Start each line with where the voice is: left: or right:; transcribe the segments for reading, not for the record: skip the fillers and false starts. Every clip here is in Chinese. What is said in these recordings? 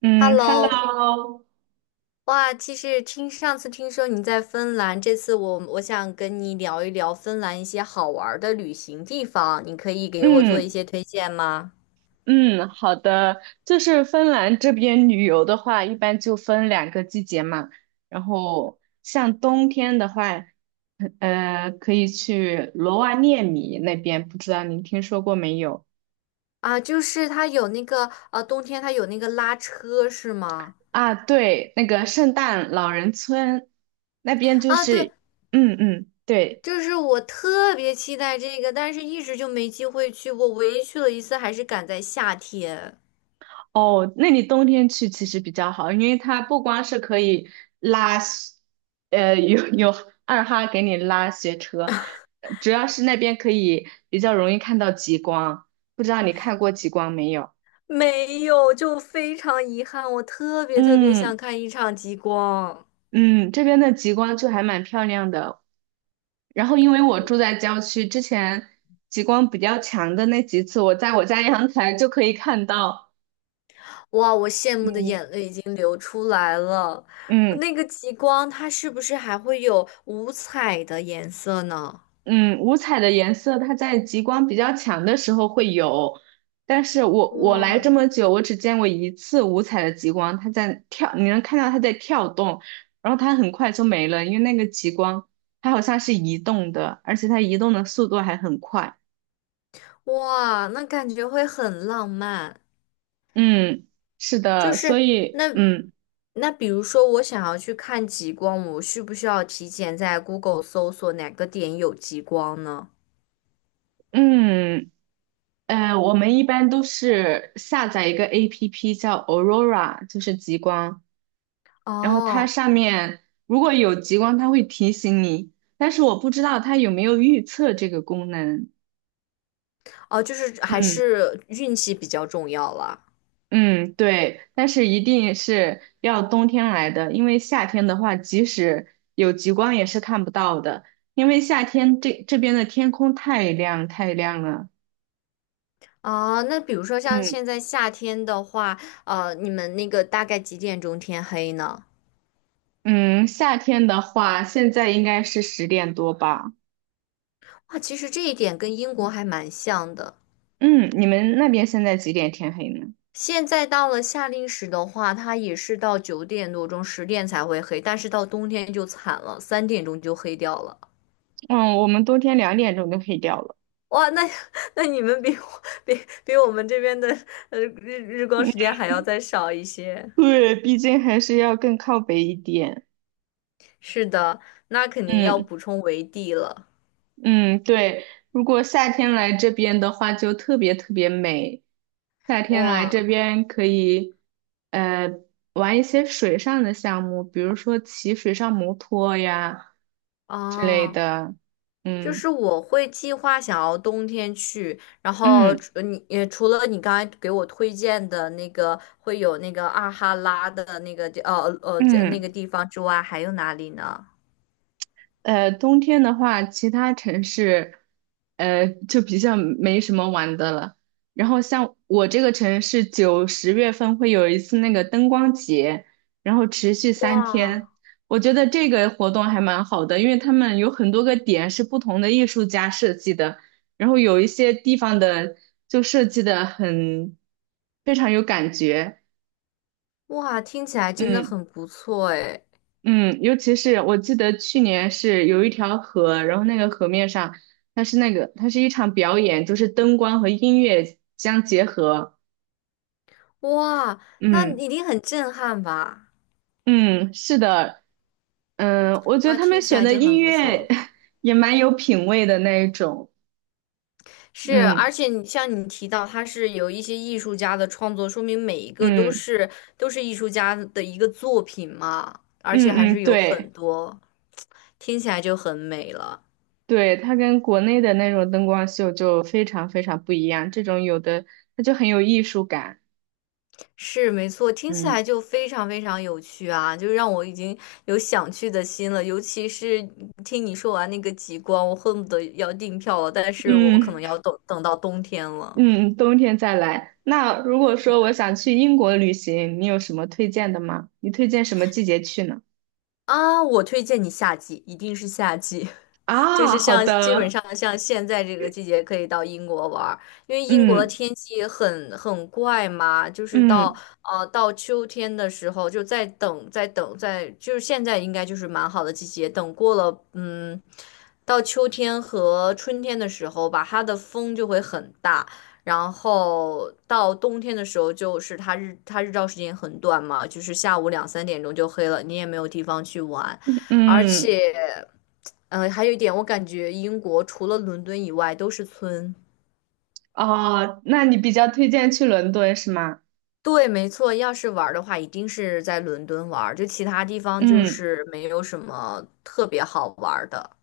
right: 嗯
left: Hello，
right: ，Hello，
left: 哇，其实上次听说你在芬兰，这次我想跟你聊一聊芬兰一些好玩儿的旅行地方，你可以给我做一
right: 嗯
left: 些推荐吗？
right: 嗯，好的，就是芬兰这边旅游的话，一般就分两个季节嘛。然后像冬天的话，可以去罗瓦涅米那边，不知道您听说过没有？
left: 啊，就是它有那个冬天它有那个拉车是吗？
right: 啊，对，那个圣诞老人村那边就
left: 啊，对，
right: 是，嗯嗯，对。
left: 就是我特别期待这个，但是一直就没机会去过，唯一去了一次还是赶在夏天。
right: 哦，那你冬天去其实比较好，因为它不光是可以拉雪，呃，有有二哈给你拉雪车，主要是那边可以比较容易看到极光。不知道你看过极光没有？
left: 没有，就非常遗憾，我特别特别
right: 嗯
left: 想看一场极光。
right: 嗯，这边的极光就还蛮漂亮的。然后因为我住在郊区，之前极光比较强的那几次，我在我家阳台就可以看到。
left: 哇，我羡慕的
right: 嗯
left: 眼泪已经流出来了。
right: 嗯。
left: 那个极光，它是不是还会有五彩的颜色呢？
right: 嗯，五彩的颜色它在极光比较强的时候会有，但是我来这
left: 哇，
right: 么久，我只见过一次五彩的极光，它在跳，你能看到它在跳动，然后它很快就没了，因为那个极光它好像是移动的，而且它移动的速度还很快。
left: 哇，那感觉会很浪漫。
right: 嗯，是
left: 就
right: 的，所
left: 是
right: 以
left: 那
right: 嗯
left: 那，比如说我想要去看极光，我需不需要提前在 Google 搜索哪个点有极光呢？
right: 嗯我们一般都是下载一个 APP 叫 Aurora，就是极光。然后它
left: 哦，
right: 上面如果有极光，它会提醒你，但是我不知道它有没有预测这个功能。
left: 哦，就是还
right: 嗯
left: 是运气比较重要啦。
right: 嗯，对，但是一定是要冬天来的，因为夏天的话，即使有极光也是看不到的，因为夏天这边的天空太亮太亮了。
left: 啊，那比如说像
right: 嗯
left: 现在夏天的话，你们那个大概几点钟天黑呢？
right: 嗯，夏天的话，现在应该是10点多吧？
left: 啊，其实这一点跟英国还蛮像的。
right: 嗯，你们那边现在几点天黑呢？
left: 现在到了夏令时的话，它也是到9点多钟、10点才会黑，但是到冬天就惨了，三点钟就黑掉了。
right: 嗯，我们冬天2点钟就黑掉了。
left: 哇，那 那你们比我们这边的日光时
right: 嗯。
left: 间还要再少一些。
right: 对，毕竟还是要更靠北一点。
left: 是的，那肯定要
right: 嗯
left: 补充维 D 了。
right: 嗯，对，如果夏天来这边的话，就特别特别美。夏天来
left: 哇
right: 这边可以，呃，玩一些水上的项目，比如说骑水上摩托呀之类
left: 啊！哦，
right: 的。
left: 就
right: 嗯
left: 是我会计划想要冬天去，然后
right: 嗯
left: 除了你刚才给我推荐的那个会有那个阿哈拉的那个地呃呃这那个
right: 嗯。
left: 地方之外，还有哪里呢？
right: 冬天的话，其他城市，就比较没什么玩的了。然后像我这个城市，9、10月份会有一次那个灯光节，然后持续三
left: 哇
right: 天。我觉得这个活动还蛮好的，因为他们有很多个点是不同的艺术家设计的，然后有一些地方的就设计的很非常有感觉。
left: 哇，听起来真的
right: 嗯。
left: 很不错诶！
right: 嗯，尤其是我记得去年是有一条河，然后那个河面上，它是那个，它是一场表演，就是灯光和音乐相结合。
left: 哇，那
right: 嗯
left: 一定很震撼吧？
right: 嗯，是的，嗯，我觉得
left: 哇，
right: 他
left: 听
right: 们
left: 起
right: 选
left: 来
right: 的
left: 就
right: 音
left: 很不
right: 乐
left: 错。
right: 也蛮有品味的那一种。
left: 是，而
right: 嗯
left: 且你像你提到，它是有一些艺术家的创作，说明每一个都
right: 嗯
left: 是都是艺术家的一个作品嘛，而且
right: 嗯
left: 还是
right: 嗯，
left: 有很
right: 对
left: 多，听起来就很美了。
right: 对，它跟国内的那种灯光秀就非常非常不一样，这种有的它就很有艺术感。
left: 是，没错，听起
right: 嗯
left: 来就非常非常有趣啊，就让我已经有想去的心了。尤其是听你说完那个极光，我恨不得要订票了，但是我可
right: 嗯。
left: 能要等等到冬天了。
right: 嗯，冬天再来。那如果说我想去英国旅行，你有什么推荐的吗？你推荐什么季节去呢？
left: 啊，我推荐你夏季，一定是夏季。就
right: 啊，
left: 是
right: 好
left: 像基本
right: 的，
left: 上像现在这个季节可以到英国玩儿，因为英国的
right: 嗯
left: 天气很怪嘛，就是到
right: 嗯
left: 呃到秋天的时候就在等在等在，就是现在应该就是蛮好的季节，等过了到秋天和春天的时候吧，它的风就会很大。然后到冬天的时候，就是它日照时间很短嘛，就是下午2、3点钟就黑了，你也没有地方去玩。而
right: 嗯，
left: 且，还有一点，我感觉英国除了伦敦以外都是村。
right: 哦，那你比较推荐去伦敦是吗？
left: 对，没错，要是玩儿的话，一定是在伦敦玩儿，就其他地方就
right: 嗯
left: 是没有什么特别好玩儿的。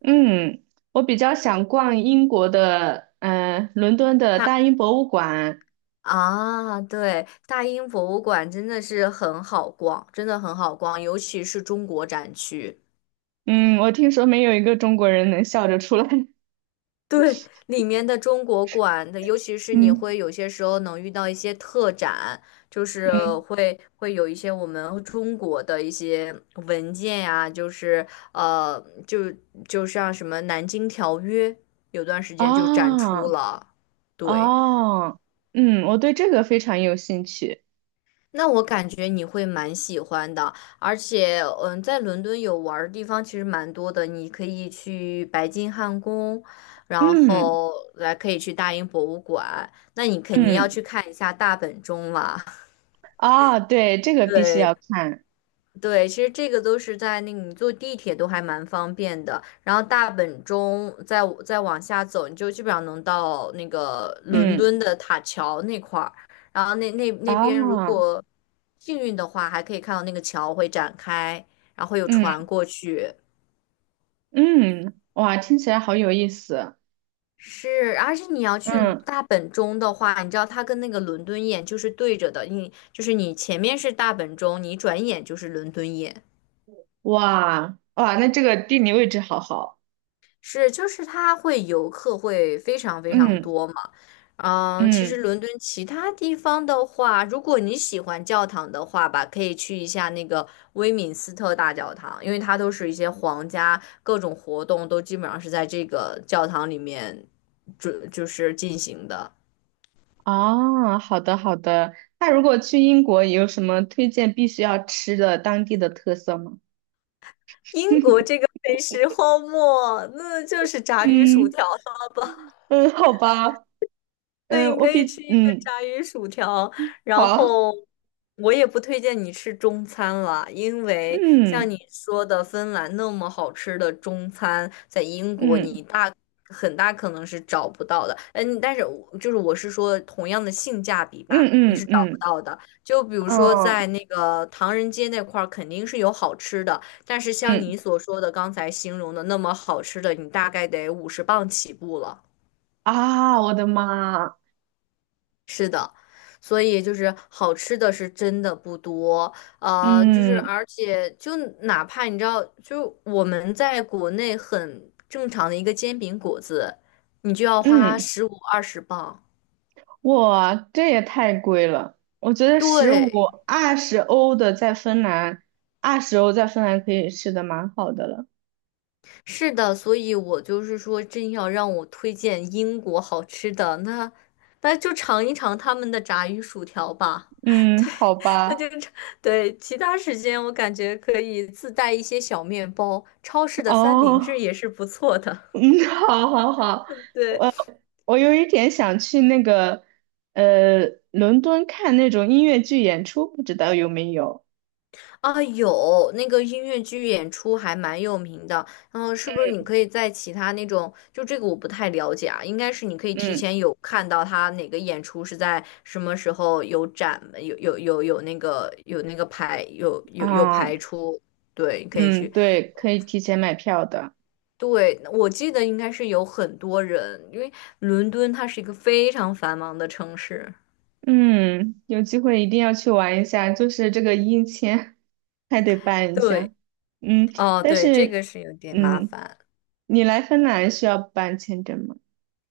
right: 嗯，我比较想逛英国的，伦敦的
left: 大
right: 大英博物馆。
left: 啊，对，大英博物馆真的是很好逛，真的很好逛，尤其是中国展区。
right: 嗯，我听说没有一个中国人能笑着出来。
left: 对，里面的中国馆的，尤其是你
right: 嗯
left: 会有些时候能遇到一些特展，就是
right: 嗯，
left: 会有一些我们中国的一些文件呀、就是就像什么《南京条约》，有段时间就展出
right: 啊
left: 了，对。
right: 啊，嗯，我对这个非常有兴趣。
left: 那我感觉你会蛮喜欢的，而且，嗯，在伦敦有玩儿的地方其实蛮多的，你可以去白金汉宫，然
right: 嗯
left: 后来可以去大英博物馆，那你肯定要
right: 嗯
left: 去看一下大本钟啦。
right: 啊，对，这个必须要
left: 对，
right: 看。
left: 对，其实这个都是在那个你坐地铁都还蛮方便的，然后大本钟再往下走，你就基本上能到那个伦
right: 嗯
left: 敦的塔桥那块儿，然后那边如
right: 啊，
left: 果幸运的话，还可以看到那个桥会展开，然后会有船
right: 嗯
left: 过去。
right: 嗯，哇，听起来好有意思。
left: 是，而且你要去
right: 嗯，
left: 大本钟的话，你知道它跟那个伦敦眼就是对着的，你就是你前面是大本钟，你转眼就是伦敦眼。
right: 哇哇，那这个地理位置好好。
left: 是，就是它会游客会非常非常
right: 嗯
left: 多嘛。嗯，其实
right: 嗯，
left: 伦敦其他地方的话，如果你喜欢教堂的话吧，可以去一下那个威敏斯特大教堂，因为它都是一些皇家各种活动都基本上是在这个教堂里面就是进行的。
right: 啊，好的好的。那如果去英国，有什么推荐必须要吃的当地的特色吗？
left: 英国这个美食荒漠，那就是炸鱼薯
right: 嗯
left: 条了。
right: 嗯，好吧。
left: 对，
right: 嗯，
left: 你
right: 我
left: 可以
right: 比
left: 吃一个
right: 嗯
left: 炸鱼薯条，然
right: 好。
left: 后我也不推荐你吃中餐了，因为像
right: 嗯
left: 你说的，芬兰那么好吃的中餐，在英国
right: 嗯
left: 很大可能是找不到的。嗯，但是我是说同样的性价比
right: 嗯
left: 吧，你
right: 嗯
left: 是
right: 嗯
left: 找不
right: 嗯
left: 到的。就比如说在那个唐人街那块儿，肯定是有好吃的，但是像
right: 嗯
left: 你所说的刚才形容的那么好吃的，你大概得50磅起步了。
right: 啊，我的妈！
left: 所以就是好吃的是真的不多，呃，就是
right: 嗯
left: 而且就哪怕你知道，就我们在国内很正常的一个煎饼果子，你就要花
right: 嗯，
left: 15、20磅。
right: 哇，这也太贵了！我觉得十五
left: 对，
right: 二十欧的在芬兰，二十欧在芬兰可以吃的蛮好的了。
left: 是的，所以我就是说，真要让我推荐英国好吃的，那就尝一尝他们的炸鱼薯条吧。
right: 嗯，好
left: 那就
right: 吧，
left: 尝对，其他时间我感觉可以自带一些小面包，超市的三明治
right: 哦，
left: 也是不错的。
right: 嗯，好好好，
left: 对。
right: 我我有一点想去那个伦敦看那种音乐剧演出，不知道有没有？
left: 啊，有那个音乐剧演出还蛮有名的，然后是不是你可以在其他那种，就这个我不太了解啊，应该是你可以提
right: 嗯
left: 前有看到他哪个演出是在什么时候有展，有有有有那个有那个排有有有
right: 啊，
left: 排出，对，你可以
right: 嗯，
left: 去。
right: 对，可以提前买票的。
left: 对，我记得应该是有很多人，因为伦敦它是一个非常繁忙的城市。
right: 嗯，有机会一定要去玩一下，就是这个印签还得办一下。
left: 对，
right: 嗯，
left: 哦，
right: 但
left: 对，这
right: 是，
left: 个是有点麻
right: 嗯，
left: 烦，
right: 你来芬兰需要办签证吗？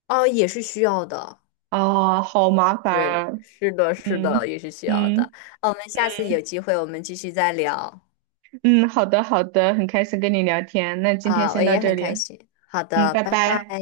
left: 哦，也是需要的。
right: 哦，好麻烦
left: 对，
right: 啊。
left: 是的，是的，
right: 嗯
left: 也是需要的。
right: 嗯
left: 啊，我们下次有机会，我们继续再聊。
right: 嗯，好的好的，很开心跟你聊天，那今天
left: 啊，我
right: 先到
left: 也
right: 这
left: 很
right: 里，
left: 开心。好
right: 嗯，
left: 的，
right: 拜
left: 拜拜。
right: 拜。